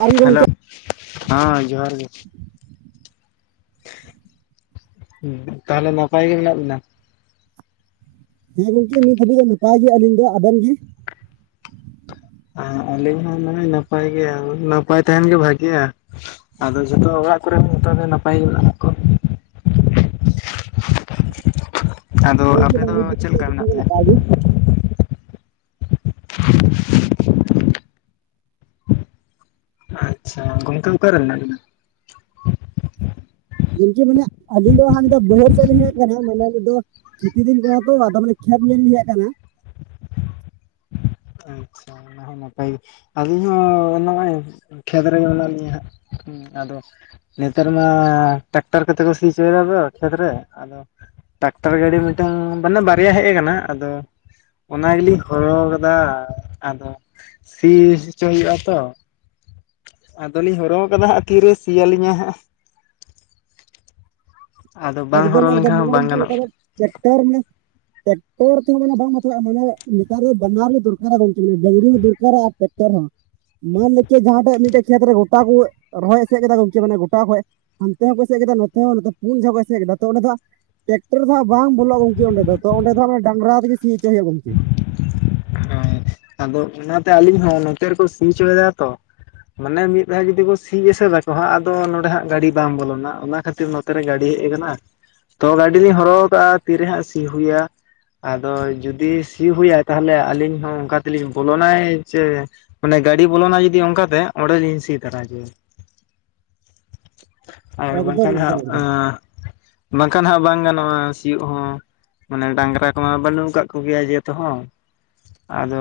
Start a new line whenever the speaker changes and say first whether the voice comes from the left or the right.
right: ᱟᱨ
left: hello,
right: ᱜᱚᱝᱠᱮ
left: ᱦᱚᱸ ᱡᱚᱦᱟᱨ ᱜᱮ ᱾ ᱛᱟᱦᱞᱮ ᱱᱟᱯᱟᱭ ᱜᱮ ᱢᱮᱱᱟᱜ ᱵᱤᱱᱟ?
right: ᱟᱹᱞᱤᱧ ᱥᱮᱫ ᱱᱤᱛ ᱫᱷᱟᱹᱵᱤᱡ ᱮᱫᱟᱜ ᱜᱮᱜᱼᱟᱭ ᱟᱹᱞᱤᱧ ᱫᱚ ᱟᱵᱮᱱ ᱜᱤ ᱾
left: ᱟᱹᱞᱤᱧ ᱦᱚᱸ ᱢᱟᱱᱮ ᱱᱟᱯᱟᱭ ᱜᱮ, ᱱᱟᱯᱟᱭ ᱛᱟᱦᱮᱱ ᱜᱮ ᱵᱷᱟᱜᱮᱭᱟ ᱾ ᱟᱫᱚ ᱡᱷᱚᱛᱚ ᱚᱲᱟᱜ ᱠᱚᱨᱮ ᱦᱚᱸ ᱡᱷᱚᱛᱚ ᱜᱮ ᱱᱟᱯᱟᱭ ᱜᱮ ᱢᱮᱱᱟ ᱠᱚ? ᱟᱫᱚ
right: ᱜᱚᱝᱠᱮ
left: ᱟᱯᱮ
right: ᱵᱟᱝ
left: ᱫᱚ
right: ᱱᱤᱛ ᱫᱷᱟᱹᱵᱤᱡ
left: ᱪᱮᱫ ᱞᱮᱠᱟ
right: ᱡᱚᱛᱚ
left: ᱢᱮᱱᱟᱜ
right: ᱜᱮ
left: ᱯᱮᱭᱟ?
right: ᱱᱟᱯᱟᱭ ᱜᱮ
left: ᱟᱪᱪᱷᱟ ᱜᱚᱝᱠᱮ ᱚᱠᱟ ᱨᱮ ᱢᱮᱱᱟᱜ ᱵᱤᱱᱟ?
right: ᱜᱟᱢᱠᱮ ᱢᱟᱱᱮ ᱟᱹᱞᱤᱧ ᱫᱚ ᱦᱟᱱ ᱫᱚ ᱵᱟᱹᱭᱦᱟᱹᱲ ᱥᱮᱫ ᱞᱤᱧ ᱦᱮᱡ ᱠᱟᱱᱟ ᱢᱟᱱᱮ ᱱᱤᱛ ᱫᱚ ᱾ ᱠᱷᱮᱛᱤ ᱫᱤᱱ ᱠᱟᱱᱟ ᱛᱚ ᱟᱫᱚ ᱢᱟᱱᱮ ᱠᱷᱮᱛ ᱧᱮᱞ ᱞᱤᱧ ᱦᱮᱡ ᱟᱠᱟᱱᱟ ᱾
left: ᱟᱪᱪᱷᱟ ᱾ ᱚᱱᱟ ᱦᱚᱸ ᱱᱟᱯᱟᱭ ᱜᱮ ᱟᱞᱤᱧ ᱦᱚᱸ ᱱᱚᱜᱼᱚᱭ ᱠᱷᱮᱛ ᱨᱮᱜᱮ ᱢᱮᱱᱟᱜ ᱞᱤᱧᱟ ᱦᱟᱸᱜ ᱾ ᱟᱫᱚᱼᱼ ᱱᱮᱛᱟᱨ ᱢᱟ ᱴᱨᱟᱠᱴᱚᱨ ᱠᱟᱛᱮ ᱠᱚ ᱥᱤ ᱦᱚᱪᱚᱭᱫᱟ ᱫᱚ ᱠᱷᱮᱛ ᱨᱮ, ᱟᱫᱚᱼᱼ ᱴᱟᱠᱴᱟᱨ ᱜᱟᱺᱰᱤ ᱢᱤᱫᱴᱟᱝ ᱢᱟᱱᱮ ᱵᱟᱨᱭᱟ ᱦᱮᱡ ᱟᱠᱟᱱᱟ ᱟᱫᱚ ᱚᱱᱟ ᱜᱮᱞᱤᱤᱧ ᱦᱚᱨᱚᱦᱚᱼᱼ ᱠᱟᱫᱟ ᱟᱫᱚ ᱥᱤ ᱦᱚᱪᱚᱭ ᱦᱩᱭᱩᱜᱼᱟ ᱛᱚ ᱾ ᱟᱫᱚᱞᱤᱧ ᱦᱚᱨᱦᱚ ᱟᱠᱟᱫᱟ ᱦᱟᱸᱜ ᱛᱤᱨᱮ ᱥᱤᱭᱟᱹᱞᱤᱧᱟ ᱦᱟᱸᱜ ᱾ ᱟᱫᱚ ᱵᱟᱝ ᱦᱚᱨᱚ
right: ᱮᱠᱫᱚᱢ
left: ᱞᱮᱱᱠᱷᱟᱱ
right: ᱮᱠᱫᱚᱢ
left: ᱦᱚᱸ ᱵᱟᱝ ᱜᱟᱱᱚᱜᱼᱟ
right: [unintelligible] ᱴᱮᱠᱴᱟᱨ ᱢᱮ ᱾ ᱴᱮᱠᱴᱚᱨ ᱛᱮᱦᱚᱸ ᱢᱟᱱᱮ ᱵᱟᱝ ᱵᱟᱛᱟᱣᱟᱜ-ᱟ ᱢᱟᱱᱮ ᱱᱮᱛᱟᱨ ᱫᱚ ᱵᱟᱱᱟᱨ ᱜᱮ ᱫᱚᱨᱠᱟᱨᱟ ᱜᱚᱢᱠᱮ ᱢᱟᱱᱮ ᱰᱟᱝᱨᱤ ᱦᱚᱸ ᱫᱚᱨᱠᱟᱨᱟᱜᱼᱟ ᱾ ᱴᱮᱠᱴᱚᱨ ᱦᱚᱸ ᱾ ᱢᱟᱱᱞᱚᱠᱮ ᱡᱟᱦᱟᱸᱴᱟᱜ ᱢᱤᱫᱴᱮᱡ ᱠᱷᱮᱛ ᱨᱮ ᱜᱚᱴᱟ ᱠᱚ ᱨᱚᱦᱚᱭ ᱮᱥᱮᱫ ᱠᱮᱫᱟ ᱜᱚᱝᱠᱮ ᱢᱟᱱᱮ ᱜᱚᱴᱟ ᱠᱷᱚᱡᱼᱼ ᱦᱟᱱᱛᱮ ᱦᱚᱸ ᱠᱚ ᱮᱥᱮᱫ ᱠᱮᱫᱟ ᱱᱚᱛᱮ ᱦᱚᱸ ᱱᱚᱛᱮ ᱯᱩᱱ ᱡᱷᱚᱠᱼᱼ ᱠᱮᱫ ᱛᱚ ᱫᱚ ᱦᱟᱸᱷ ᱴᱮᱠᱴᱚᱨ ᱫᱚ ᱦᱟᱸᱜ ᱵᱟᱝ ᱵᱚᱞᱚᱜᱼᱟ ᱜᱚᱢᱠᱮ ᱚᱸᱰᱮ ᱫᱚ, ᱛᱚ ᱚᱸᱰᱮ ᱫᱚ ᱦᱟᱸᱜ ᱰᱟᱝᱨᱟ ᱛᱮᱜᱮ ᱥᱤ ᱦᱚᱪᱚᱭ ᱦᱩᱭᱩᱜᱼᱟ ᱜᱚᱢᱠᱮ ᱾
left: ᱦᱳᱭ ᱟᱫᱚ ᱚᱱᱟᱛᱮ ᱟᱹᱞᱤᱧ ᱦᱚᱸ ᱱᱚᱛᱮ ᱨᱮᱠᱚ ᱥᱤ ᱦᱚᱪᱚᱭᱫᱟ ᱛᱚ ᱾ ᱢᱟᱱᱮ ᱢᱤᱫ ᱫᱷᱟᱣ ᱡᱩᱫᱤ ᱠᱚ ᱥᱤ ᱮᱥᱮᱫᱟᱠᱚ ᱦᱟᱸᱜ ᱟᱫᱚ ᱱᱚᱰᱮ ᱦᱟᱸᱜ ᱜᱟᱺᱰᱤ ᱵᱟᱝ ᱵᱚᱞᱚᱱᱟ ᱚᱱᱟ ᱠᱷᱟᱹᱛᱤᱨᱼᱼ ᱛᱮ ᱨᱮ ᱜᱟᱹᱰᱤ ᱦᱮᱡ ᱟᱠᱟᱱᱟ ᱛᱚ ᱜᱟᱺᱰᱤ ᱞᱤᱧ ᱦᱚᱨᱚ ᱟᱠᱟᱫᱼᱟ ᱛᱤᱨᱮ ᱦᱟᱸᱜ ᱥᱤ ᱦᱩᱭᱟ ᱾ ᱟᱫᱚ ᱡᱩᱫᱤ ᱥᱤ ᱦᱩᱭᱟᱭ ᱛᱟᱦᱚᱞᱮ ᱟᱹᱞᱤᱧ ᱦᱚᱸ ᱚᱱᱠᱟ ᱛᱮᱞᱤᱧ ᱵᱚᱞᱚᱱᱟᱭ ᱡᱮᱼᱼ ᱢᱟᱱᱮ ᱜᱟᱺᱰᱤ ᱵᱚᱞᱚᱱᱟ ᱡᱩᱫᱤ ᱚᱱᱠᱟᱛᱮ ᱚᱸᱰᱮ ᱞᱤᱧ ᱥᱤ ᱛᱚᱨᱟ ᱦᱚᱪᱚᱭᱟ ᱾ ᱟᱨ
right: ᱮᱠᱫᱚᱢ
left: ᱵᱟᱝᱠᱷᱟᱱ
right: ᱮᱠᱫᱚᱢ
left: ᱦᱟᱸᱜ
right: ᱮᱠᱫᱚᱢ
left: ᱵᱟᱝᱠᱷᱟᱱ ᱦᱟᱸᱜ ᱵᱟᱝ ᱜᱟᱱᱚᱜᱼᱟ ᱥᱤᱭᱳᱜ ᱦᱚᱸ ᱾ ᱢᱟᱱᱮ ᱰᱟᱝᱨᱟ ᱠᱚ ᱢᱟ ᱵᱟᱹᱱᱩᱜ ᱠᱟᱫ ᱠᱚᱜᱮᱭᱟ ᱡᱮ ᱛᱚ ᱦᱚᱸ ᱟᱫᱚᱼᱼ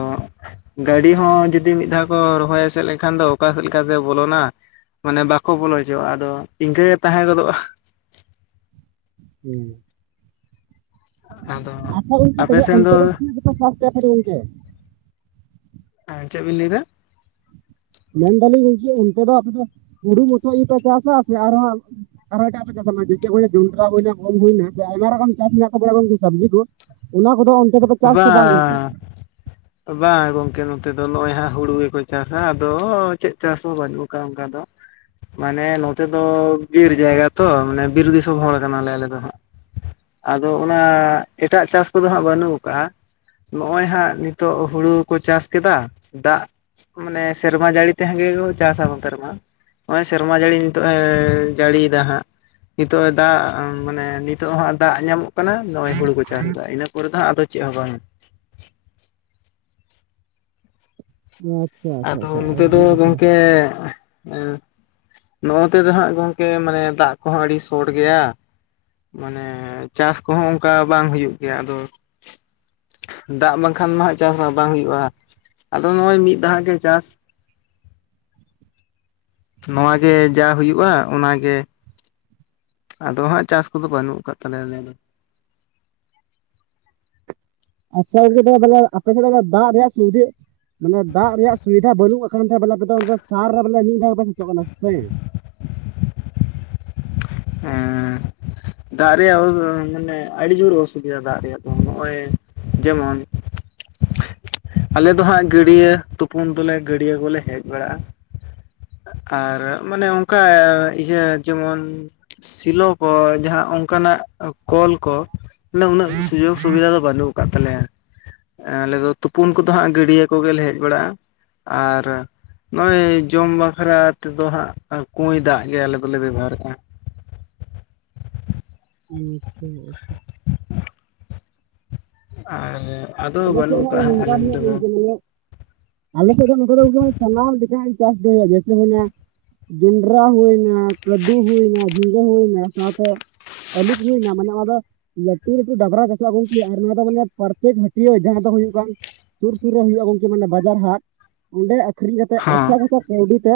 left: ᱜᱟᱺᱰᱤ ᱦᱚᱸ ᱡᱩᱫᱤ ᱢᱤᱫ ᱫᱷᱟᱣ ᱠᱚ ᱨᱚᱦᱚᱭ ᱮᱥᱮᱫ ᱞᱮᱠᱷᱟᱱ ᱫᱚ ᱚᱠᱟ ᱥᱮᱫ ᱞᱮᱠᱟᱛᱮ ᱵᱚᱞᱚᱱᱟ ᱾ ᱢᱟᱱᱮ ᱵᱟᱠᱚ ᱵᱚᱞᱚ ᱦᱚᱪᱚᱣᱟᱜᱼᱟ, ᱟᱫᱚ ᱤᱱᱠᱟᱹ ᱜᱮ ᱛᱟᱦᱮᱸ ᱜᱚᱫᱚᱜᱼᱟ ᱾
right: ᱦᱩᱸ
left: ᱟᱫᱚᱼᱼ
right: ᱟᱪᱪᱷᱟ ᱜᱚᱝᱠᱮ ᱛᱚᱵᱮ ᱚᱱᱛᱮ ᱫᱚ ᱪᱤᱫ ᱠᱚᱯᱮ ᱪᱟᱥ ᱜᱮᱭᱟ ᱜᱚᱝᱠᱮ?
left: ᱦᱮᱸ ᱪᱮᱫ ᱵᱤᱱ ᱞᱟᱹᱭ ᱮᱫᱟ ᱾
right: ᱢᱮᱱᱫᱟᱞᱤᱧ ᱜᱚᱝᱠᱮ ᱚᱱᱛᱮ ᱫᱚ ᱟᱯᱮ ᱫᱚ ᱦᱩᱲᱩ ᱢᱚᱛᱚ ᱜᱮᱯᱮ ᱪᱟᱥᱟ ᱥᱮ ᱟᱨᱦᱚᱸᱼᱼ ᱟᱨᱦᱚᱸ ᱮᱴᱟᱜ-ᱟᱜ ᱯᱮ ᱪᱟᱥᱟ ᱡᱮᱥᱮ ᱦᱩᱭᱱᱟ ᱰᱩᱢᱠᱟ ᱦᱩᱭᱱᱟ ᱜᱚᱢ ᱦᱩᱭᱱᱟ ᱥᱮ ᱟᱭᱢᱟ ᱨᱚᱠᱚᱢ ᱪᱟᱥ ᱢᱮᱱᱟᱜ ᱛᱟᱵᱚᱱᱟ ᱜᱚᱝᱠᱮ ᱥᱚᱵᱽᱡᱤ ᱠᱚ ᱾ ᱚᱱᱟ ᱠᱚᱫᱚ ᱚᱱᱛᱮ ᱫᱚᱯᱮ ᱪᱟᱥ ᱥᱮ ᱵᱟᱝ ᱜᱚᱝᱠᱮ?
left: ᱵᱟᱝ ᱜᱚᱝᱠᱮ ᱱᱚᱛᱮ ᱫᱚ ᱱᱚᱜᱼᱚᱭ ᱦᱟᱸᱜ ᱦᱩᱲᱩ ᱜᱮᱠᱚ ᱪᱟᱥᱟ ᱟᱫᱚ ᱪᱮᱫ ᱪᱟᱥ ᱦᱚᱸ ᱵᱟᱹᱱᱩᱜ ᱠᱟᱜᱼᱟ ᱚᱱᱠᱟ ᱫᱚ ᱾ ᱢᱟᱱᱮ ᱱᱚᱛᱮ ᱫᱚ ᱵᱤᱨ ᱡᱟᱭᱜᱟ ᱛᱚ, ᱢᱟᱱᱮ ᱵᱤᱨ ᱫᱤᱥᱚᱢ ᱦᱚᱲ ᱠᱟᱱᱟ ᱞᱮ ᱟᱞᱮ ᱫᱚ ᱦᱟᱸᱜ ᱾ ᱟᱫᱚ ᱚᱱᱟ ᱮᱴᱟᱜ ᱪᱟᱥ ᱠᱚᱫᱚ ᱦᱟᱸᱜ ᱵᱟᱹᱱᱩᱜ ᱠᱟᱜᱼᱟ ᱱᱚᱜᱼᱚᱭ ᱦᱟᱸᱜ ᱱᱤᱛᱚᱜ ᱦᱩᱲᱩ ᱠᱚ ᱪᱟᱥ ᱠᱮᱫᱟ ᱫᱟᱜ ᱢᱟᱱᱮ ᱥᱮᱨᱢᱟ ᱡᱟᱹᱲᱤ ᱛᱮᱦᱮᱸ ᱜᱮᱠᱚ ᱪᱟᱥᱟ ᱣᱚᱛᱮ ᱨᱮᱢᱟ᱾ ᱚᱸᱭ ᱥᱮᱨᱢᱟ ᱡᱟᱲᱤ ᱧᱤᱛᱚᱜ ᱮ ᱡᱟᱲᱤᱭᱫᱟ ᱦᱟᱸᱜ᱾ ᱱᱤᱛᱚᱜ ᱮ ᱫᱟᱜ ᱩᱸ ᱢᱟᱱᱮ ᱱᱤᱛᱚᱜ ᱦᱟᱸᱜ ᱫᱟᱜ ᱧᱟᱢᱚᱜ ᱠᱟᱱᱟ ᱱᱚᱜᱼᱚᱭ ᱦᱩᱲᱩ ᱠᱚ ᱪᱟᱥ ᱮᱫᱟ᱾ ᱤᱱᱟᱹ ᱯᱚᱨᱮ ᱫᱟ ᱟᱫᱚ ᱪᱮᱜ ᱦᱚᱸ ᱵᱟᱝ᱾
right: ᱟᱪᱪᱷᱟ ᱟᱪᱪᱷᱟ
left: ᱟᱫᱚ
right: ᱟᱪᱪᱷᱟ
left: ᱱᱚᱛᱮ
right: ᱟᱹᱰᱤ
left: ᱫᱚ
right: ᱟᱹᱰᱤ ᱥᱟᱨᱦᱟᱣ
left: ᱜᱚᱝᱠᱮ ᱮᱸ ᱱᱚᱜᱼᱚ ᱛᱮ ᱫᱚ ᱦᱟᱸᱜ ᱜᱚᱝᱠᱮ ᱢᱟᱱᱮ ᱫᱟᱜ ᱠᱚᱦᱚᱸ ᱟᱰᱤ ᱥᱚᱴ ᱜᱮᱭᱟ᱾ ᱢᱟᱱᱮ ᱪᱟᱥ ᱠᱚᱦᱚᱸ ᱚᱝᱠᱟ ᱵᱟᱝ ᱦᱩᱭᱩᱜ ᱜᱮᱭᱟ ᱟᱫᱚ ᱫᱟᱜ ᱵᱟᱝᱠᱷᱟᱱ ᱱᱟᱦᱟᱸᱜ ᱪᱟᱥ ᱦᱚᱸ ᱵᱟᱝ ᱦᱩᱭᱩᱜᱼᱟ, ᱟᱫᱚ ᱱᱚᱜᱼᱚᱭ ᱢᱤᱫ ᱫᱷᱟᱣ ᱜᱮ ᱪᱟᱥ ᱱᱚᱣᱟ ᱜᱮ ᱡᱟ ᱦᱩᱭᱩᱜᱼᱟ ᱚᱱᱟᱜᱮ ᱟᱫᱚ ᱦᱟᱸᱜ ᱪᱟᱥ ᱠᱚᱫᱚ ᱵᱟᱹᱱᱩᱜ ᱠᱟᱫ ᱛᱟᱞᱮᱭᱟ ᱟᱞᱮ ᱫᱚ᱾
right: ᱟᱪᱪᱷᱟ ᱜᱚ ᱫᱚ ᱛᱟᱞᱮ ᱟᱯᱮ ᱥᱮᱫ ᱫᱚ ᱚᱱᱟ ᱫᱟᱜ ᱨᱮᱭᱟᱜ ᱥᱩᱵᱽᱫᱷᱤ ᱢᱟᱱᱮ ᱫᱟᱜ ᱨᱮᱭᱟᱜ ᱥᱩᱵᱤᱫᱷᱟ ᱵᱟᱹᱱᱩᱜ ᱟᱠᱟᱱ ᱛᱮ ᱵᱮᱞᱮ, ᱟᱯᱮ ᱫᱚ ᱚᱱᱛᱮ ᱥᱟᱨ ᱨᱮ ᱵᱮᱞᱮ ᱢᱤᱜ ᱫᱷᱟᱣ ᱜᱮᱯᱮ ᱥᱮᱪᱚᱜ ᱠᱟᱱᱟ ᱥᱮ?
left: ᱮᱸ᱾ ᱫᱟᱜ ᱨᱮᱭᱟᱜ ᱳᱼᱨ ᱢᱮᱱᱮ ᱟᱹᱰᱤ ᱡᱳᱨ ᱚᱥᱩᱵᱤᱫᱟ ᱫᱟᱜ ᱨᱮᱭᱟᱜ ᱫᱚ ᱱᱚᱜᱼᱚᱭ ᱡᱮᱢᱚᱱ ᱟᱞᱮ ᱫᱚ ᱦᱟᱸᱜ ᱜᱟᱹᱲᱭᱟᱹ, ᱛᱩᱯᱩᱱ ᱫᱚ ᱞᱮ ᱜᱟᱹᱰᱭᱟᱹ ᱠᱚᱞᱮ ᱦᱮᱡ ᱵᱟᱲᱟᱜᱼᱟ᱾ ᱟᱨ ᱢᱟᱱᱮ ᱚᱝᱠᱟ ᱮ ᱤᱭᱟᱹ ᱡᱮᱢᱚᱱ ᱥᱤᱞᱚ ᱠᱚ, ᱡᱟᱦᱟᱸ ᱚᱝᱠᱟᱱᱟᱜ ᱚ ᱠᱚᱞ ᱠᱚ, ᱱᱮ ᱩᱱᱟᱹᱜ ᱥᱩᱡᱳᱜᱽ ᱥᱩᱵᱤᱫᱟ ᱫᱚ ᱵᱟᱱᱩᱜ ᱠᱟᱫ ᱛᱟᱞᱮᱭᱟ᱾ ᱮᱸ ᱟᱞᱮ ᱫᱚ ᱛᱩᱯᱩᱱ ᱠᱚᱫᱚ ᱦᱟᱸᱜ ᱜᱟᱹᱰᱭᱟᱹ ᱠᱚᱜᱮ ᱞᱮ ᱦᱮᱡ ᱵᱟᱲᱟᱜᱼᱟ ᱟᱨ ᱱᱚᱜᱼᱚᱸᱭ ᱡᱚᱢ ᱵᱟᱠᱷᱨᱟ ᱛᱮᱫᱚ ᱦᱟᱸᱜ, ᱠᱩᱸᱭ ᱫᱟᱜ ᱜᱮ ᱟᱞᱮ ᱫᱚᱞᱮ ᱵᱮᱵᱷᱟᱨᱮᱜ ᱛᱟᱸᱦᱮᱜ᱾
right: [inaudible]
left: ᱟᱨᱮ
right: [inaudible] ᱟᱞᱮ ᱥᱮᱫ ᱫᱚ ᱱᱚᱛᱮ ᱫᱚ ᱜᱚᱝᱠᱮ, ᱢᱟᱱᱮ ᱥᱟᱱᱟᱢ ᱞᱮᱠᱟᱸᱭ ᱪᱟᱥ ᱫᱚ ᱦᱩᱭᱩᱜ ᱜᱮ ᱥᱮ ᱦᱩᱭᱱᱟ ᱡᱚᱱᱰᱨᱟ ᱦᱩᱭᱱᱟ, ᱠᱟᱹᱫᱩ ᱦᱩᱭᱱᱟ, ᱡᱷᱤᱸᱜᱟᱹ ᱦᱩᱭᱱᱟ ᱥᱟᱶᱛᱮ [inaudible] ᱴᱤᱭᱟᱹ ᱡᱟᱦᱟᱸ ᱫᱚ ᱦᱩᱭᱩᱜ ᱠᱟᱱ ᱥᱩᱨ-ᱥᱩᱨ ᱨᱮ ᱦᱩᱭᱩᱜᱼᱟ, ᱜᱚᱝᱠᱮ ᱢᱟᱱᱮ ᱵᱟᱡᱟᱨ ᱦᱟᱴ᱾ ᱚᱸᱰᱮ ᱟᱠᱷᱨᱤᱧ ᱠᱟᱛᱮᱜ
left: ᱦᱚᱸ
right: ᱟᱪᱪᱷᱟ-ᱠᱷᱟᱥᱟ ᱠᱟᱣᱰᱤ ᱛᱮ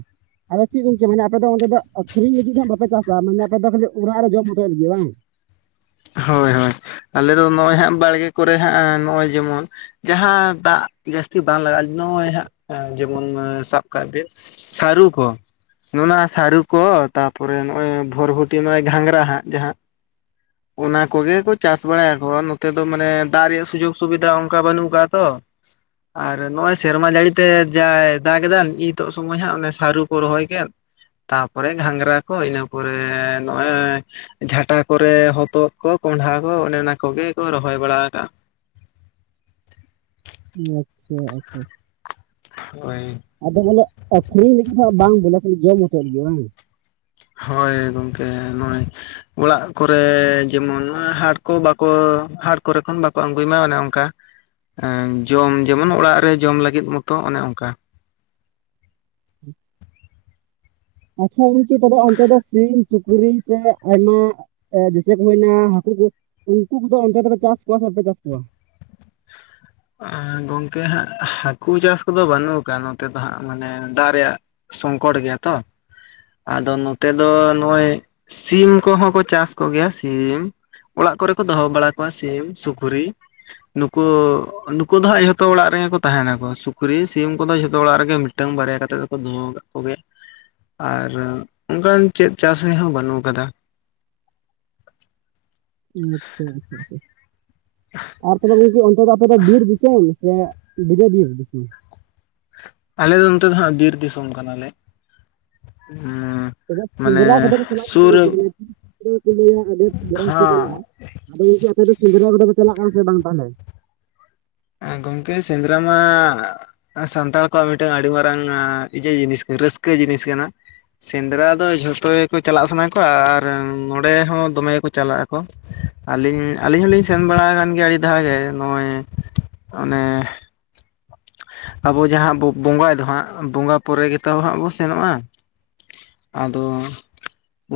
right: [inaudible] ᱟᱫᱚ ᱪᱤᱜ ᱜᱚᱝᱠᱮ ᱢᱟᱱᱮ ᱟᱯᱮ ᱫᱚ ᱚᱸᱫᱮ ᱫᱚᱜ ᱟᱠᱷᱨᱤᱧ ᱞᱤᱜᱤᱜ ᱫᱚ ᱦᱟᱸᱜ ᱵᱟᱯᱮ ᱪᱟᱥᱟ, ᱢᱟᱱᱮ ᱟᱯᱮ ᱫᱚ ᱠᱷᱟᱹᱞᱤ ᱚᱨᱟᱜ ᱨᱮ ᱡᱚᱢ ᱢᱚᱛᱚ ᱞᱤᱜᱤᱜ ᱵᱟᱝ?
left: ᱦᱳᱭ-ᱦᱳᱭ, ᱟᱞᱮ ᱫᱚ ᱱᱚᱜᱼᱚᱸᱭ ᱦᱟᱸᱜ ᱵᱟᱲᱜᱮ ᱠᱚᱨᱮ ᱦᱟᱸᱜ ᱟᱸ ᱱᱚᱜᱼᱚᱸᱭ ᱡᱮᱢᱚᱱ ᱡᱟᱦᱟᱸ ᱫᱟᱜ ᱡᱟᱹᱥᱛᱤ ᱵᱟᱝ ᱞᱟᱜᱟᱼᱟ ᱱᱚᱜᱼᱚᱸᱭ ᱦᱟᱸᱜ ᱟᱸ ᱡᱮᱢᱚᱱ ᱟᱸ ᱥᱟᱵ ᱠᱟᱜ ᱵᱤᱱ᱾ ᱥᱟᱨᱩ ᱠᱚ᱾ ᱱᱚᱜ ᱱᱟ ᱥᱟᱨᱩ ᱠᱚᱻ ᱛᱟᱯᱚᱨᱮ ᱱᱚᱜᱼᱚᱸᱭ ᱵᱷᱚᱨᱵᱷᱚᱴᱤ, ᱱᱚᱜᱼᱚᱸᱭ ᱜᱷᱟᱸᱜᱽᱨᱟ ᱦᱟᱸᱜ ᱡᱟᱦᱟᱸ ᱚᱱᱟ ᱠᱚᱜᱮ ᱠᱚ ᱪᱟᱥ ᱵᱟᱲᱟᱭᱟᱠᱚ ᱩᱸ ᱱᱚᱛᱮ ᱫᱚ ᱢᱟᱱᱮ ᱫᱟᱜ ᱨᱮᱭᱟᱜ ᱥᱩᱡᱳᱜᱽ ᱥᱩᱵᱤᱫᱟ ᱚᱝᱠᱟ ᱵᱟᱱᱩᱜ ᱠᱟᱜᱼᱟ ᱛᱚᱻ᱾ ᱟᱨ ᱱᱚᱜᱼᱚᱸᱭ ᱥᱮᱨᱢᱟ ᱡᱟᱲᱤ ᱛᱮ ᱡᱟᱭ ᱫᱟᱜᱽ ᱫᱟ ᱤᱛᱚᱜ ᱥᱚᱢᱚᱭ ᱦᱟᱸᱜ ᱚᱱᱮ ᱥᱟᱹᱨᱩ ᱠᱚ ᱨᱚᱦᱚᱭ ᱠᱮᱫ᱾ ᱛᱟᱯᱚᱨᱮ ᱜᱷᱟᱸᱜᱽᱨᱟ ᱠᱚ, ᱤᱱᱟᱹ ᱯᱚᱨᱮ ᱱᱚᱜᱼᱚᱸᱭ ᱡᱷᱟᱴᱟ ᱠᱚᱨᱮ ᱦᱚ- -ᱛᱚᱫ ᱠᱚ, ᱠᱚᱸᱰᱷᱟ ᱠᱚ ᱚᱱᱮ ᱱᱟ ᱠᱚᱜᱮ ᱠᱚ ᱨᱚᱦᱚᱭ ᱵᱟᱲᱟ ᱠᱟᱜᱼᱟ᱾
right: ᱭᱟᱪᱪᱷᱟ, ᱟᱪᱪᱷᱟ-ᱪᱷᱟ᱾
left: ᱦᱳᱭ᱾
right: ᱟᱫᱚ ᱵᱚᱞᱮ ᱟᱠᱷᱨᱤᱧ ᱞᱤᱜᱤ ᱫᱚ ᱦᱟᱸᱜ ᱵᱟᱝ, ᱵᱚᱞᱮ ᱠᱷᱟᱹᱞᱤ ᱡᱚᱢ ᱢᱚᱛᱚ ᱞᱤᱜᱤᱜ ᱵᱟᱝ!
left: ᱦᱳᱭ ᱜᱚᱝᱠᱮ, ᱱᱚᱜᱼᱚᱸᱭ ᱚᱲᱟᱜ ᱠᱚᱨᱮ ᱡᱮᱢᱚᱱ ᱟᱸ ᱦᱟᱴ ᱠᱚ ᱵᱟᱠᱚ, ᱦᱟᱴ ᱠᱚᱨᱮ ᱠᱷᱚᱱ ᱵᱟᱠᱚ ᱟᱸᱜᱩᱭ ᱢᱟ ᱚᱱᱮ ᱚᱝᱠᱟ᱾ ᱮᱸ ᱡᱚᱢ ᱡᱮᱢᱚᱱ ᱚᱲᱟᱜ ᱨᱮ ᱡᱚᱢ ᱞᱟᱹᱜᱤᱫ ᱢᱚᱛᱚ ᱚᱱᱮ ᱚᱱᱠᱟ᱾
right: ᱟᱪᱪᱷᱟ ᱜᱚᱝᱠᱮ ᱛᱚᱵᱮ ᱚᱱᱛᱮ ᱫᱚ ᱥᱤᱢ ᱥᱩᱠᱨᱤ ᱥᱮ ᱟᱭᱢᱟᱜ ᱮ ᱡᱮᱭᱥᱮ ᱠᱚ ᱦᱩᱭ ᱱᱟ ᱦᱟᱹᱠᱩ ᱠᱩ ᱩᱱᱠᱩ ᱠᱩᱫᱚ ᱚᱱᱛᱮ ᱫᱚᱯᱮ ᱪᱟᱥ ᱠᱚᱣᱟ ᱥᱮ ᱵᱟᱯᱮ ᱪᱟᱥ ᱠᱚᱣᱟ?
left: ᱟᱸᱻ ᱜᱚᱝᱠᱮ ᱦᱟᱸᱜ ᱦᱟᱹᱠᱩ ᱪᱟᱥ ᱠᱩᱫᱚ ᱵᱟᱹᱱᱩᱜ ᱠᱟᱜ-ᱟ ᱱᱚᱛᱮ ᱫᱚ ᱦᱟᱸᱜ ᱢᱟᱱᱮ ᱫᱟᱜ ᱨᱮᱭᱟᱜ ᱥᱚᱝᱠᱚᱴ ᱜᱮᱭᱟ ᱛᱚ, ᱟᱫᱚ ᱱᱚᱛᱮ ᱫᱚ ᱱᱚᱜ-ᱚᱭ ᱥᱤᱢ ᱠᱚᱦᱚᱸ ᱠᱚ ᱪᱟᱥ ᱠᱚ ᱜᱮᱭᱟ ᱥᱤᱢ ᱾ ᱚᱲᱟᱜ ᱠᱚᱨᱮ ᱠᱚ ᱫᱚᱦᱚ ᱵᱟᱲᱟ ᱠᱚᱣᱟ ᱥᱤᱢ ᱥᱩᱠᱨᱤ ᱱᱩᱠᱩ ᱱᱩᱠᱩ ᱫᱚ ᱦᱟᱸᱜ ᱡᱚᱛᱚ ᱚᱲᱟᱜ ᱨᱮᱜᱮ ᱠᱚ ᱛᱟᱦᱮᱱᱟ ᱠᱚ ᱥᱩᱠᱨᱤ ᱥᱤᱢ ᱠᱩᱫᱚ ᱡᱷᱚᱛᱚ ᱚᱲᱟᱜ ᱨᱮᱜᱮ ᱢᱤᱫᱴᱟᱝ ᱵᱟᱨᱭᱟ ᱠᱟᱛᱮᱜ ᱫᱚᱠᱚ ᱫᱚᱦᱚᱣ ᱠᱟᱜ ᱠᱚ ᱜᱮ ᱟᱨ ᱚᱱᱠᱟᱱ ᱪᱮᱫ ᱪᱟᱥ ᱦᱚᱸ ᱵᱟᱱᱩᱜ ᱠᱟᱫᱟ ᱾
right: ᱟᱪᱪᱷᱟ, ᱟᱪᱪᱷᱟ ᱟᱪᱪᱷᱟ ᱟᱨ ᱛᱚᱵᱮ ᱜᱚᱝᱠᱮ ᱚᱱᱛᱮ ᱫᱚ ᱟᱯᱮ ᱫᱚ ᱵᱤᱨ ᱫᱤᱥᱟᱢ ᱥᱮ ᱥᱮ ᱵᱤᱱᱟ ᱵᱤᱨ ᱫᱤᱥᱚᱢ ᱾
left: ᱟᱞᱮ ᱫᱚ ᱱᱚᱛᱮ ᱫᱚ ᱦᱟᱸᱜ ᱵᱤᱨ ᱫᱤᱥᱚᱢ ᱠᱟᱱᱟ ᱞᱮ ᱾
right: ᱛᱚᱵᱮ ᱥᱮᱸᱫᱽᱨᱟ ᱠᱚᱫᱚ ᱠᱩ ᱪᱟᱞᱟᱜ ᱠᱩ ᱩᱱᱠᱩ ᱫᱚ ᱚᱱᱮ ᱟᱫᱚ ᱠᱩ ᱞᱟᱹᱭᱟ ᱦᱟᱸᱰᱮ ᱥᱮᱸᱫᱽᱨᱟ ᱦᱚᱸ ᱠᱩ
left: ᱦᱟᱸ
right: ᱪᱟᱞᱟᱜ-ᱟ᱾ ᱟᱫᱚ ᱜᱚᱝᱠᱮ ᱟᱯᱮ ᱫᱚ ᱥᱮᱸᱫᱽᱨᱟ ᱠᱚᱫᱚ ᱯᱮ ᱪᱟᱞᱟᱜ-ᱟ ᱥᱮ ᱵᱟᱝ ᱛᱟᱦᱚᱞᱮ?
left: ᱦᱮᱸ ᱜᱚᱝᱠᱮ ᱥᱮᱸᱫᱽᱨᱟ ᱢᱟ ᱚ ᱥᱟᱱᱛᱟᱲ ᱠᱚᱣᱟᱜ ᱢᱤᱫᱴᱮᱱ ᱟᱹᱰᱤ ᱢᱟᱨᱟᱝ ᱤᱭᱟᱹ ᱡᱤᱱᱤᱥ ᱠᱟᱹ ᱨᱟᱹᱥᱠᱟᱹ ᱡᱤᱱᱤᱥ ᱠᱟᱱᱟ ᱾ ᱥᱮᱸᱫᱽᱨᱟ ᱫᱚ ᱡᱷᱚᱛᱚ ᱜᱮᱠᱚ ᱪᱟᱞᱟᱜ ᱥᱟᱱᱟ ᱠᱚᱣᱟ, ᱟᱨ ᱱᱚᱸᱰᱮ ᱦᱚᱸ ᱫᱚᱢᱮ ᱜᱮᱠᱚ ᱪᱟᱞᱟᱜ-ᱟ ᱠᱚ ᱾ ᱟᱹᱞᱤᱧ ᱟᱹᱞᱤᱧ ᱦᱚᱸᱞᱤᱧ ᱥᱮᱱ ᱵᱟᱲᱟᱣ ᱠᱟᱱ ᱜᱮᱭᱟ ᱟᱹᱰᱤ ᱫᱷᱟᱣ ᱜᱮ ᱱᱚᱜᱼᱚᱭ ᱚᱱᱮ ᱟᱵᱚ ᱡᱟᱦᱟᱸ ᱵᱚ ᱵᱚᱸᱜᱟᱭ ᱫᱚ ᱦᱟᱸᱜ ᱵᱚᱸᱜᱟ ᱯᱚᱨᱮ ᱜᱮᱛᱚ ᱦᱟᱸᱜ ᱵᱚ ᱥᱮᱱᱚᱜᱼᱟ ᱾ ᱟᱫᱚ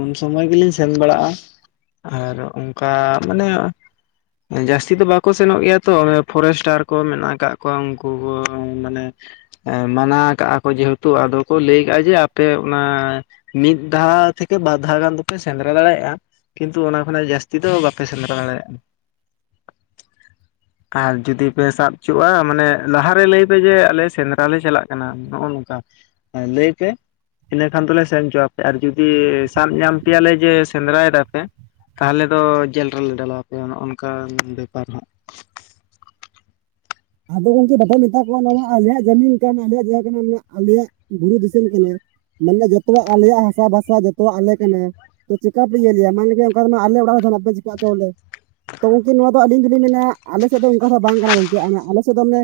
left: ᱩᱱ ᱥᱚᱢᱟᱹᱭ ᱜᱤᱞᱤᱧ ᱥᱮᱱ ᱵᱟᱲᱟᱜ-ᱟ᱾ ᱟᱨ ᱚᱱᱠᱟ ᱢᱟᱱᱮ ᱮ ᱡᱟᱹᱥᱛᱤ ᱫᱚ ᱵᱟᱠᱚ ᱥᱮᱱᱚᱜ ᱜᱮᱭᱟ ᱛᱚ ‌ᱚᱱᱮ ᱯᱷᱚᱨᱮᱥ ᱴᱟᱨ ᱠᱚ ᱢᱮᱱᱟᱜ ᱟᱠᱟᱜ ᱠᱚᱣᱟ, ᱩᱱᱠᱩ ᱢᱟᱱᱮ ᱮ ᱢᱟᱱᱟᱣ ᱠᱟᱜ-ᱟ ᱠᱚ ᱡᱮᱦᱮᱛᱩ ᱟᱫᱚ ᱠᱚ ᱞᱟᱹᱭ ᱠᱟᱜ-ᱟ ᱡᱮ ᱟᱯᱮ ᱚᱱᱟ ᱢᱤᱫ ᱫᱷᱟᱣ ᱛᱷᱮᱠᱮ ᱵᱟᱨ ᱫᱷᱟᱣ ᱜᱟᱱ ᱫᱚᱯᱮ ᱥᱮᱸᱫᱽᱨᱟ ᱫᱟᱲᱮᱭᱟᱜ-ᱟ᱾ ᱠᱤᱱᱛᱩ ᱚᱱᱟ ᱠᱷᱚᱱᱟᱜ ᱡᱟᱹᱥᱛᱤ ᱫᱚ ᱵᱟᱯᱮ ᱥᱮᱸᱫᱽᱨᱟ ᱫᱟᱲᱮᱭᱟᱜ-ᱟ᱾ ᱟᱨ ᱡᱩᱫᱤ ᱯᱮ ᱥᱟᱵ ᱪᱩᱜ-ᱟ ᱢᱟᱱᱮ ᱞᱟᱦᱟ ᱨᱮ ᱞᱟᱹᱭ ᱯᱮ ᱡᱮ ᱟᱞᱮ ᱥᱮᱸᱫᱽᱨᱟ ᱞᱮ ᱪᱟᱞᱟᱜ ᱠᱟᱱᱟ ᱱᱚᱜ-ᱚ ᱱᱚᱝᱠᱟ᱾ ᱦᱮᱸ ᱞᱟᱹᱭ ᱯᱮ ᱤᱱᱟᱹ ᱠᱷᱟᱱ ᱫᱚᱞᱮ ᱥᱮᱱ ᱪᱚ ᱟᱯᱮ ᱟᱨ ᱡᱩᱫᱤ ᱥᱟᱵ ᱧᱟᱢ ᱯᱮᱭᱟ ᱞᱮ ᱡᱮ ᱥᱮᱸᱫᱽᱨᱟᱭ ᱫᱟᱯᱮ ᱛᱟᱦᱚᱞᱮ ᱫᱚ ᱡᱮᱞ ᱨᱮᱞᱮ ᱰᱟᱞᱟᱣ ᱯᱮᱭᱟ ᱱᱚᱜ-ᱚ ᱱᱚᱝᱠᱟ ᱵᱮᱯᱟᱨ ᱦᱟᱸᱜ ᱾
right: ᱟᱫᱚ ᱜᱚᱝᱠᱮ ᱵᱟᱯᱮ ᱢᱮᱛᱟ ᱠᱚᱣᱟ, ᱱᱚᱣᱟ ᱢᱟ‌ ᱟᱞᱮᱭᱟᱜ ᱡᱟᱹᱢᱤᱱ ᱠᱟᱱ ᱟᱞᱮᱭᱟᱜ ᱡᱟᱜᱟ ᱠᱟᱱᱟ ᱟᱞᱮᱭᱟᱜ ᱵᱩᱨᱩ ᱫᱤᱥᱚᱢ ᱠᱟᱱᱟ ᱾ ᱢᱟᱱᱮ ᱡᱚᱛᱚᱣᱟᱜ ᱟᱞᱮᱭᱟᱜ ᱦᱟᱥᱟ ᱵᱷᱟᱥᱟ ᱡᱚᱛᱚᱣᱟᱜ ᱟᱞᱮ ᱠᱟᱱᱟ ᱾ ᱛᱚ ᱪᱮᱠᱟ ᱯᱮ ᱤᱭᱟᱹ ᱞᱮᱭᱟ ᱢᱟᱱᱮ ᱞᱮ ᱚᱱᱠᱟ ᱛᱮ ᱢᱟ ᱟᱞᱮ ᱚᱲᱟᱜ ᱫᱷᱚᱱ ᱟᱯᱮ ᱪᱮᱠᱟ ᱚᱪᱚᱜ ᱟᱞᱮ᱾ ᱛᱚ ᱜᱚᱝᱠᱮ ᱱᱚᱣᱟ ᱫᱚ ᱟᱹᱞᱤᱧ ᱫᱩᱞᱤᱧ ᱢᱮᱱᱟ, ᱟᱞᱮ ᱥᱮᱫ ᱫᱚ ᱚᱱᱠᱟ ᱫᱚ ᱦᱟᱸᱜ ᱵᱟᱝ ᱠᱟᱱᱟ ᱜᱚᱝᱠᱮ ᱟᱨ‌ ᱦᱟᱸᱜ ᱾ ᱟᱞᱮ ᱥᱮᱫ ᱫᱚ ᱚᱱᱮ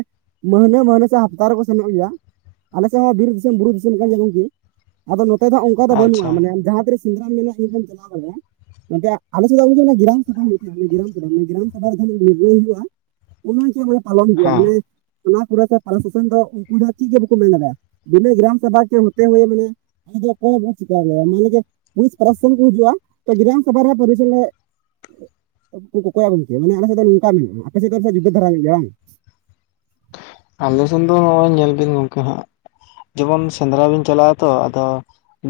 right: ᱢᱟᱹᱦᱱᱟᱹ, ᱢᱟᱹᱦᱱᱟᱹ ᱥᱮ ᱦᱟᱯᱛᱟ ᱨᱮᱠᱚ ᱥᱮᱱᱚᱜ ᱜᱮᱭᱟ ᱾ ᱟᱞᱮ ᱥᱮᱫ ᱦᱚᱸ ᱵᱤᱨ ᱫᱤᱥᱚᱢ, ᱵᱩᱨᱩ ᱫᱤᱥᱚᱢ ᱠᱟᱱ ᱜᱮᱭᱟ ᱜᱚᱝᱠᱮ ᱾ᱟᱫᱚ ᱱᱚᱛᱮ ᱫᱚ ᱦᱟᱸᱜ ᱚᱱᱠᱟ ᱫᱚ
left: ᱟᱪᱪᱷᱟ
right: ᱵᱟᱹᱱᱩᱜ-ᱟ, ᱢᱟᱱᱮ ᱡᱟᱦᱟᱸ ᱛᱨᱤᱥ ᱥᱮᱸᱫᱽᱨᱟᱢ ᱢᱮᱱᱟ ᱤᱧ ᱦᱚᱧ‌ ᱪᱟᱞᱟᱣ ᱫᱟᱲᱮᱜ-ᱟ᱾ ᱜᱚᱝᱠᱮ‌ ᱟᱞᱮ ᱥᱮᱫ ᱫᱚ ᱚᱱᱮ ᱪᱚᱧ ᱞᱟᱹᱭᱟᱢ ᱜᱤᱨᱟᱢ ᱥᱟᱵᱷᱟ ᱦᱩᱭᱩᱜ ᱜᱮᱭᱟ, ᱢᱟᱱᱮ ᱜᱤᱨᱟᱢ ᱥᱟᱵᱷᱟ ᱢᱟᱱᱮ ᱜᱤᱨᱟᱢ ᱥᱟᱵᱷᱟ ᱨᱮ ᱡᱟᱦᱟᱸ ᱱᱟᱜ ᱱᱤᱨᱱᱟᱹᱭ ᱦᱩᱭᱩᱜ-ᱟ᱾ ᱩᱱᱟ ᱡᱮ ᱵᱚᱭᱦᱟ ᱢᱟᱱᱮ ᱯᱟᱞᱚᱱ ᱦᱩᱭᱩᱜ-ᱟ
left: ᱦᱮᱸ
right: ᱢᱟᱱᱮ ᱛᱷᱟᱱᱟ ᱠᱚᱨᱮ ᱯᱨᱚᱥᱟᱥᱚᱱ ᱫᱚ ᱩᱱᱠᱩ ᱫᱚ ᱪᱤᱜ ᱜᱮ ᱵᱟᱠᱚ ᱢᱮᱱ ᱫᱟᱲᱮᱜᱼᱟ, ᱵᱤᱱᱟᱹ ᱜᱤᱨᱟᱢ ᱥᱟᱵᱷᱟ ᱠᱮ‌ ᱦᱚᱛᱮ‌ ᱦᱩᱭᱮ ᱢᱟᱱᱮ ᱟᱫᱚ ᱠᱚᱭ ᱵᱩᱱ ᱪᱤᱠᱟᱭ ᱭᱟ ᱢᱟᱱᱮ ᱡᱮ ᱯᱩᱞᱤᱥ ᱯᱨᱟᱥᱥᱚᱱ ᱠᱚ ᱦᱤᱡᱩᱜ-ᱟ ᱛᱚ, ᱜᱤᱨᱟᱢ ᱥᱟᱵᱷᱟ ᱨᱮ ᱯᱚᱨᱤᱪᱚᱭ ᱞᱮ ᱩᱱᱠᱩ ᱠᱚᱠᱚᱭᱟ ᱜᱚᱝᱠᱮ, ᱢᱟᱱᱮ ᱟᱞᱮ ᱥᱮᱜ ᱫᱚ ᱱᱚᱝᱠᱟ ᱢᱮᱱᱟᱜ-ᱟ᱾ ᱟᱯᱮ ᱥᱮᱜ ᱫᱚ ᱡᱩᱫᱟᱹ ᱫᱷᱟᱨᱟ ᱜᱮᱭᱟ ᱵᱟᱝ ᱾
left: ᱟᱞᱮ ᱥᱮᱱ ᱫᱚ ᱱᱚᱜ-ᱚᱭ ᱧᱮᱞ ᱵᱤᱱ ᱜᱚᱝᱠᱮ ᱦᱟᱸᱜ, ᱡᱮᱢᱚᱱ ᱥᱮᱸᱫᱽᱨᱟ ᱵᱤᱱ ᱪᱟᱞᱟᱜᱼᱟ ᱛᱚ, ᱟᱫᱚ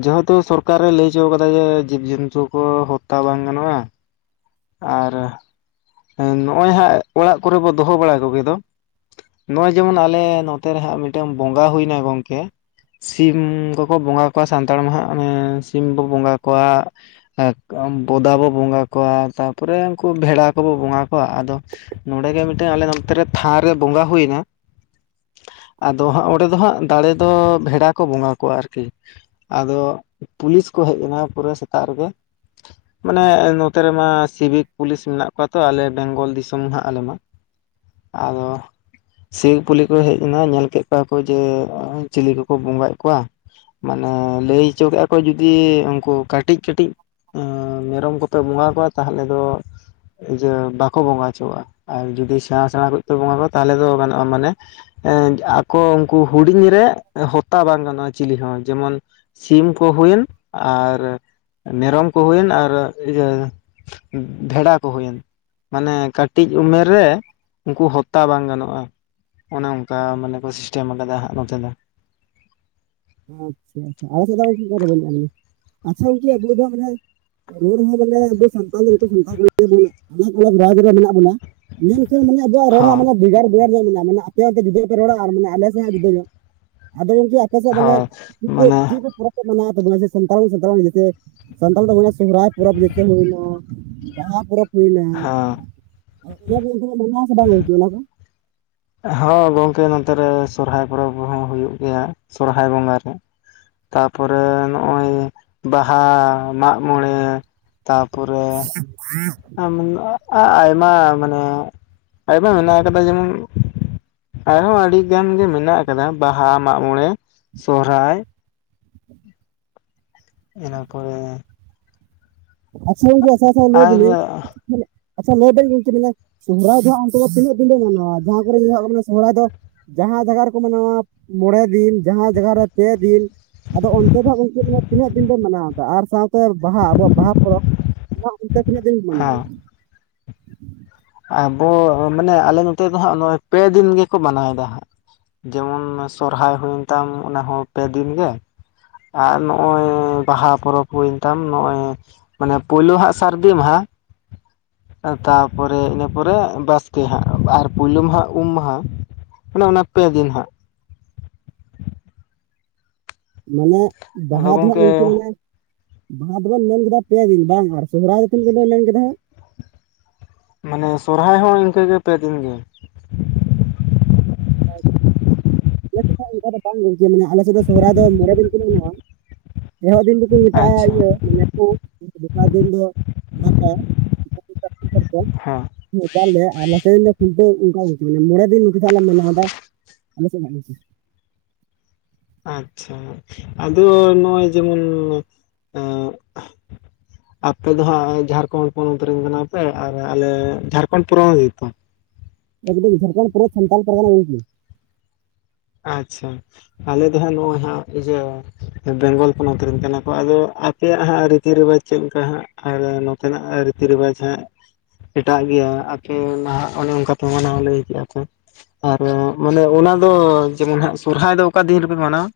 left: ᱡᱮ ᱦᱮᱛᱩ ᱥᱚᱨᱠᱟᱨᱮ ᱞᱟᱹᱭ ᱪᱩᱣ ᱠᱟᱫᱟ ᱡᱮ ᱡᱤᱵᱽ ᱡᱚᱱᱛᱩ ᱠᱚ ᱦᱚᱛᱛᱟ ᱵᱟᱝ ᱜᱟᱱᱚᱜ-ᱟ ᱟᱨ ᱮᱸ ᱱᱚᱜ-ᱚᱭ ᱦᱟᱸᱜ ᱚᱲᱟᱜ ᱠᱚᱨᱮ ᱵᱚ ᱫᱚᱦᱚ ᱵᱟᱲᱟ ᱠᱚᱜᱮ ᱫᱚ ᱱᱚᱜ-ᱚᱭ ᱡᱮᱢᱚᱱ ᱟᱞᱮ ᱱᱚᱛᱮ ᱨᱮᱦᱟᱸᱜ ᱢᱤᱫᱴᱟᱱ ᱵᱚᱸᱜᱟ ᱦᱩᱭ ᱱᱟᱭ ᱜᱚᱝᱠᱮ ᱾ ᱥᱤᱢ ᱠᱚᱠᱚ ᱵᱚᱸᱜᱟ ᱠᱚᱣᱟ ᱥᱟᱱᱛᱟᱲ ᱢᱟ ᱦᱟᱸᱜ ᱚᱱᱮ ᱥᱤᱢ ᱵᱚ ᱵᱚᱸᱜᱟ ᱠᱚᱣᱟ ᱾ ᱵᱚᱫᱟ ᱵᱚ ᱵᱚᱸᱜᱟ ᱠᱚᱣᱟ ᱛᱟᱯᱚᱨᱮ ᱩᱱᱠᱩ ᱵᱷᱮᱲᱟ ᱠᱚᱵᱚ ᱵᱚᱸᱜᱟ ᱠᱚᱣᱟ ᱟᱫᱚ ᱱᱚᱰᱮ ᱜᱮ ᱢᱤᱫᱴᱮᱱ ᱟᱞᱮ ᱱᱚᱱᱛᱨᱮ ᱛᱷᱟᱱ ᱨᱮ ᱵᱚᱸᱜᱟ ᱦᱩᱭᱱᱟ᱾ ᱟᱫᱚ ᱦᱟᱸᱜ ᱚᱸᱰᱮ ᱫᱚ ᱦᱟᱸᱜ ᱫᱟᱲᱮ ᱫᱚ ᱵᱷᱮᱰᱟ ᱠᱚ ᱵᱚᱸᱜᱟ ᱠᱚᱣᱟ ᱟᱨᱠᱤ᱾ ᱟᱫᱚ ᱯᱩᱞᱤᱥ ᱠᱚ ᱦᱮᱡ ᱮᱱᱟ ᱯᱩᱨᱟᱹ ᱥᱮᱛᱟᱜ ᱨᱮᱜᱮ ᱢᱟᱱᱮ ᱱᱚᱛᱮ ᱨᱮᱢᱟ ᱥᱤᱵᱤᱠ ᱯᱩᱞᱤᱥ ᱢᱮᱱᱟᱜ ᱠᱚᱣᱟ ᱛᱚ ᱟᱞᱮ ᱵᱮᱝᱜᱚᱞ ᱫᱤᱥᱚᱢ ᱦᱟᱸᱜ ᱟᱞᱮ ᱢᱟ, ᱟᱫᱚ [inaudible] ᱠᱚ ᱦᱮᱡ ᱮᱱᱟ ᱧᱮᱞ ᱠᱮᱫ ᱠᱚᱣᱟ ᱠᱚ ᱡᱮ ᱪᱤᱞᱤ ᱠᱚᱠᱚ ᱵᱚᱸᱜᱟᱭᱮᱫ ᱠᱚᱣᱟ᱾ ᱢᱟᱱᱮ ᱞᱟᱹᱭ ᱦᱚᱪᱚ ᱠᱮᱫᱟ ᱠᱚ ᱡᱩᱫᱤ ᱩᱱᱠᱩ ᱠᱟᱹᱴᱤᱡ ᱠᱟᱹᱴᱤᱡ ᱢᱮᱨᱚᱢ ᱠᱚᱯᱮ ᱵᱚᱸᱜᱟ ᱠᱚᱣᱟ ᱛᱟᱦᱚᱞᱮ ᱫᱚ ᱤᱭᱟᱹ ᱵᱟᱠᱚ ᱵᱚᱸᱜᱟ ᱦᱚᱪᱚᱣᱟᱜ-ᱟ ᱟᱨ ᱡᱩᱫᱤ ᱥᱮᱬᱟ ᱥᱮᱬᱟ ᱠᱚ ᱯᱮ ᱵᱚᱸᱜᱟ ᱠᱚᱣᱟ ᱛᱟᱦᱚᱞᱮ ᱫᱚ ᱜᱟᱱᱚᱜ-ᱟ, ᱢᱟᱱᱮ ᱮ ᱟᱠᱚ ᱩᱱᱠᱩ ᱦᱩᱰᱤᱧ ᱨᱮ ᱦᱚᱛᱛᱟ ᱵᱟᱝ ᱜᱟᱱᱚᱜ-ᱟ ᱪᱤᱞᱤ ᱦᱚᱸ ᱡᱮᱢᱚᱱ ᱥᱤᱢ ᱠᱚ ᱦᱩᱭᱮᱱ ᱟᱨ ᱢᱮᱨᱚᱢ ᱠᱚ ᱦᱩᱭᱮᱱ ᱟᱨ ᱤᱭᱟᱹ ᱵᱷᱮᱲᱟ, ᱦᱩᱭᱮᱱ ᱢᱟᱱᱮ ᱠᱟᱹᱴᱤᱡ ᱩᱢᱮᱨ ᱨᱮ ᱩᱱᱠᱩ ᱦᱚᱛᱛᱟ ᱵᱟᱝ ᱜᱟᱱᱚᱜ-ᱟ᱾ ᱚᱱᱮ ᱚᱱᱠᱟ ᱢᱟᱱᱮ ᱠᱚ ᱥᱤᱥᱴᱮᱢ ᱟᱠᱟᱫᱟ ᱦᱟᱸᱜ ᱱᱚᱛᱮ ᱫᱚ᱾
right: ᱟᱪᱪᱷᱟ ᱟᱪᱪᱷᱟ ᱟᱞᱮ ᱪᱮᱫᱠ ᱵᱟᱹᱱᱩᱜᱼᱟ ᱟᱪᱪᱷᱟ ᱜᱠᱮ ᱵᱵᱩ ᱫᱚ ᱢᱟᱱᱮ [unintelligible] ᱨᱚᱲ ᱦᱚᱸᱧ ᱨᱚᱲ ᱵᱟᱲᱟᱭᱮᱫᱟ ᱵᱮᱥ ᱜᱮ ᱛᱟᱞᱦᱮ ᱢᱤᱫᱴᱟᱹᱝ ᱥᱟᱱᱛᱟᱲ ᱠᱚᱲᱟ ᱜᱤᱫᱽᱨᱟᱹ ᱵᱷᱟᱜᱤ ᱠᱚᱲᱟ ᱨᱟᱭᱵᱟᱨ ᱨᱮ ᱢᱮᱱᱟᱜ ᱵᱚᱱᱟ [inaudible] ᱢᱮᱱᱠᱷᱟᱱ ᱢᱟᱱᱮ ᱟᱵᱚᱣᱟᱜ ᱨᱚᱲ ᱦᱚᱸ ᱢᱟᱱᱮ [inaudible] [inaudible]
left: ᱦᱳᱭ ᱢᱟᱱᱮ
right: [inaudible] [inaudible] ᱦᱩᱭᱱᱟ ᱚᱱᱟ ᱠᱚ ᱚᱱᱛᱮ
left: ᱦᱮᱸ
right: ᱢᱮᱱᱟᱜᱼᱟ ᱟᱥᱮ ᱵᱟᱝ [unintelligible]
left: ᱦᱚ ᱜᱚᱝᱠᱮ ᱱᱚᱛᱮ ᱨᱮ ᱥᱚᱨᱦᱟᱭ ᱯᱚᱨᱚᱵᱦᱚᱸ ᱦᱩᱭᱩᱜ ᱜᱮᱭᱟ ᱥᱚᱨᱦᱟᱭ ᱵᱚᱸᱜᱟ ᱨᱮ᱾ ᱛᱟᱯᱚᱨᱮ ᱱᱚᱜ-ᱚᱭ ᱵᱟᱦᱟ ᱢᱟᱜ-ᱢᱚᱬᱮ ᱛᱟᱯᱚᱨᱮ
right: [unintelligible]
left: ᱟᱭᱢᱟ ᱢᱟᱱᱮ ᱟᱭᱢᱟ [unintelligible] ᱟᱨᱦᱚᱸ ᱟᱹᱰᱤ ᱜᱟᱱ ᱜᱮ ᱢᱮᱱᱟᱜ ᱟᱠᱟᱫᱟ ᱵᱟᱦᱟ ᱢᱟᱜ-ᱢᱚᱬᱮ ᱥᱚᱦᱨᱟᱭ, ᱤᱱᱟᱹ ᱯᱚᱨᱮ
right: ᱟᱪᱪᱷᱟ ᱡ ᱟᱷ
left: ᱟᱨ
right: [unintelligible] ᱟᱪᱪᱷᱟ ᱵᱮᱱ ᱜᱚᱝᱠᱮ ᱢᱟᱱᱮ ᱥᱚᱦᱨᱟᱭ ᱫᱚ ᱦᱟᱸᱜ ᱚᱱᱛᱮ ᱫᱚ ᱛᱤᱱᱟᱹᱜ ᱫᱤᱱᱯᱮ ᱢᱟᱱᱟᱣᱟ ᱡᱟᱦᱟᱸ ᱠᱚᱨᱮ ᱧ ᱥᱚᱦᱨᱟᱭ ᱫᱚ? [inaudible] ᱡᱟᱦᱟᱸ ᱡᱟᱜᱟ ᱨᱮᱠᱚ ᱢᱟᱱᱟᱣᱟ ᱢᱚᱬᱮ ᱫᱤᱱ ᱡᱟᱦᱟᱸ ᱡᱟᱜᱟ ᱨᱮ ᱯᱮ ᱫᱤᱱ ᱟᱫᱚ ᱚᱱᱛᱮ ᱫᱚ ᱦᱟᱸᱜ ᱜᱚᱝᱠᱮ ᱛᱤᱱᱟᱹᱜ ᱫᱤᱱ ᱯᱮ ᱢᱟᱱᱟᱣ ᱫᱟ? ᱟᱨ ᱥᱟᱶᱛᱮ ᱛᱚ ᱵᱟᱦᱟ ᱟᱵᱚᱣᱟᱜ ᱵᱟᱦᱟ ᱯᱚᱨᱚᱵᱽ ᱚᱱᱟ ᱚᱱᱛᱮ ᱛᱤᱱᱟᱹᱜ ᱫᱤᱱ
left: ᱦᱮᱸ
right: ᱢᱟᱱᱟᱣᱟ?
left: ᱟᱵᱚ ᱢᱟᱱᱮ ᱟᱞᱮ ᱱᱚᱛᱮ ᱫᱚ ᱦᱟᱸᱜ ᱱᱚᱜ-ᱚᱭ ᱯᱮᱫᱤᱱ ᱜᱮᱠᱚ ᱢᱟᱱᱟᱣᱮᱫᱟ ᱦᱟᱸᱜ᱾ ᱡᱮᱢᱚᱱ ᱥᱚᱨᱦᱟᱭ ᱦᱩᱭᱮᱱ ᱛᱟᱢ ᱚᱱᱟᱦᱚᱸ ᱯᱮ ᱫᱤᱱᱜᱮ, ᱟᱨ ᱱᱚᱜ-ᱚᱭ ᱵᱟᱦᱟ ᱯᱚᱨᱚᱵᱽ ᱦᱩᱭᱮᱱ ᱛᱟᱢ ᱱᱚᱜ-ᱚᱭ ᱢᱟᱱᱮ ᱯᱩᱭᱞᱩ ᱦᱟᱸᱜ ᱥᱟᱨᱫᱤ ᱢᱟᱦᱟ, ᱛᱟᱨᱯᱚᱨᱮ ᱤᱱᱟᱹ ᱯᱚᱨᱮ ᱵᱟᱥᱠᱮ ᱦᱟᱸᱜ ᱟᱨ ᱯᱳᱭᱞᱳ ᱢᱟᱦᱟᱸᱜ ᱩᱢ ᱢᱟᱦᱟ, ᱟᱱᱮ ᱚᱱᱟ ᱯᱮ ᱫᱤᱱ ᱦᱟᱸᱜ,
right: ᱢᱟᱱᱮ ᱵᱟᱦᱟ ᱫᱚᱦᱟᱸᱜ ᱜᱚᱝᱠᱮ ᱢᱟᱱᱮ ᱵᱟᱦᱟ ᱫᱚᱵᱚᱱ ᱢᱮᱱ ᱠᱮᱫᱟ ᱯᱮᱭᱟ ᱫᱤᱱ, ᱵᱟᱝ ᱟᱨ ᱥᱚᱦᱨᱟᱭ ᱫᱚ ᱛᱤᱱᱟᱹᱜ ᱫᱤᱱ ᱵᱮᱱ ᱢᱮᱱ ᱠᱮᱫᱟ?
left: ᱢᱟᱱᱮ ᱥᱚᱨᱦᱟᱭ ᱦᱚᱸ ᱤᱱᱠᱟᱹᱜᱮ, ᱯᱮᱫᱤᱱ ᱜᱮ᱾
right: ᱟᱞᱮ ᱚᱱᱠᱟ ᱫᱚ ᱵᱟᱝ ᱜᱚᱝᱠᱮ, ᱢᱟᱱᱮ ᱟᱞᱮ ᱥᱮᱫ ᱫᱚ ᱥᱚᱦᱨᱟᱭ ᱫᱚ ᱢᱚᱬᱮ ᱫᱤᱱ ᱫᱷᱚᱨᱮ ᱢᱮᱱᱟᱜᱼᱟ᱾ ᱮᱦᱚᱵ ᱫᱤᱱ ᱫᱚᱠᱚ ᱢᱮᱛᱟᱜᱼᱟ
left: ᱟᱪᱪᱷᱟ
right: ᱤᱭᱟᱹ ᱢᱟᱱᱮ ᱩᱢ᱾ ᱫᱚᱥᱟᱨ ᱫᱤᱱ ᱫᱚ ᱫᱟᱠᱟ [unintelligible] [unintelligible] ᱵᱟᱝ
left: ᱦᱮᱸ
right: ᱵᱚᱭᱦᱟ ᱟᱞᱮ ᱥᱮᱱ ᱫᱚ, ᱠᱷᱩᱱᱴᱟᱹᱣ ᱚᱱᱠᱟ ᱯᱟᱪᱩᱜ ᱟᱱᱟ, ᱢᱟᱱᱮ ᱢᱚᱬᱮ ᱫᱤᱱ ᱱᱟᱦᱟᱜᱜ ᱞᱮ ᱢᱟᱱᱟᱣ ᱮᱫᱟ᱾ ᱟᱞᱮᱥᱮᱫ ᱦᱮ [unintelligible] [inaudible]
left: ᱟᱪᱪᱷᱟ ᱟᱫᱚ ᱱᱚᱜᱼᱚᱭ ᱡᱮᱢᱚᱱ, ᱮᱜ ᱟᱯᱮ ᱫᱚ ᱦᱟᱸᱜ ᱡᱷᱟᱲᱠᱷᱚᱸᱰ ᱯᱚᱱᱚᱛ ᱨᱮᱱ ᱠᱟᱱᱟ ᱯᱮ, ᱟᱨ ᱟᱞᱮ ᱡᱷᱟᱲᱠᱷᱚᱸᱰ ᱯᱚᱱᱚᱛ ᱜᱮᱛᱚ?
right: ᱮᱠᱫᱚᱢ ᱡᱷᱟᱲᱠᱷᱚᱸᱰ ᱯᱚᱱᱚᱛ, ᱥᱟᱱᱛᱟᱞ ᱯᱟᱨᱜᱟᱱᱟ ᱜᱚᱝᱠᱮ᱾
left: ᱟᱪᱪᱷᱟ, ᱟᱞᱮ ᱫᱚ ᱦᱟᱸᱜ ᱱᱚᱜᱼᱚᱭ ᱦᱟᱸᱜ ᱤᱭᱟᱹ ᱵᱮᱝᱜᱚᱞ ᱯᱚᱱᱚᱛ ᱨᱮᱱ ᱠᱟᱱᱟ ᱠᱚ, ᱟᱫᱚ ᱟᱯᱮᱭᱟᱜ ᱦᱟᱸᱜ ᱨᱤᱛᱤ ᱨᱮᱣᱟᱡᱽ ᱪᱮᱫᱠᱟ ᱦᱟᱸᱜ? ᱟᱨ ᱱᱚᱛᱮᱱᱟᱜ ᱨᱤᱛᱤ ᱨᱮᱣᱟᱡᱽ ᱦᱟᱸᱜ, ᱮᱴᱟᱜ ᱜᱮᱭᱟ ᱟᱯᱮ ᱱᱟᱦᱟᱜ ᱚᱱᱮ, ᱚᱱᱠᱟ ᱯᱮ ᱢᱟᱱᱟᱣᱼᱟ ᱞᱟᱹᱭ ᱠᱮᱜᱼᱟ ᱯᱮ ᱾ ᱟᱨ ᱢᱟᱱᱮ ᱚᱱᱟ ᱫᱚ, ᱡᱮᱢᱚᱱ ᱦᱟᱜ ᱥᱚᱨᱦᱟᱭ ᱫᱚ ᱚᱠᱟ ᱫᱤᱱ ᱨᱮᱯᱮ ᱢᱟᱱᱟᱣᱟ?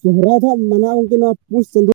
right: ᱥᱚᱨᱦᱟᱭ ᱫᱚ ᱢᱟᱱᱣᱟ ᱱᱚᱣᱟ ᱯᱩᱥ ᱪᱟᱸᱫᱳ ᱾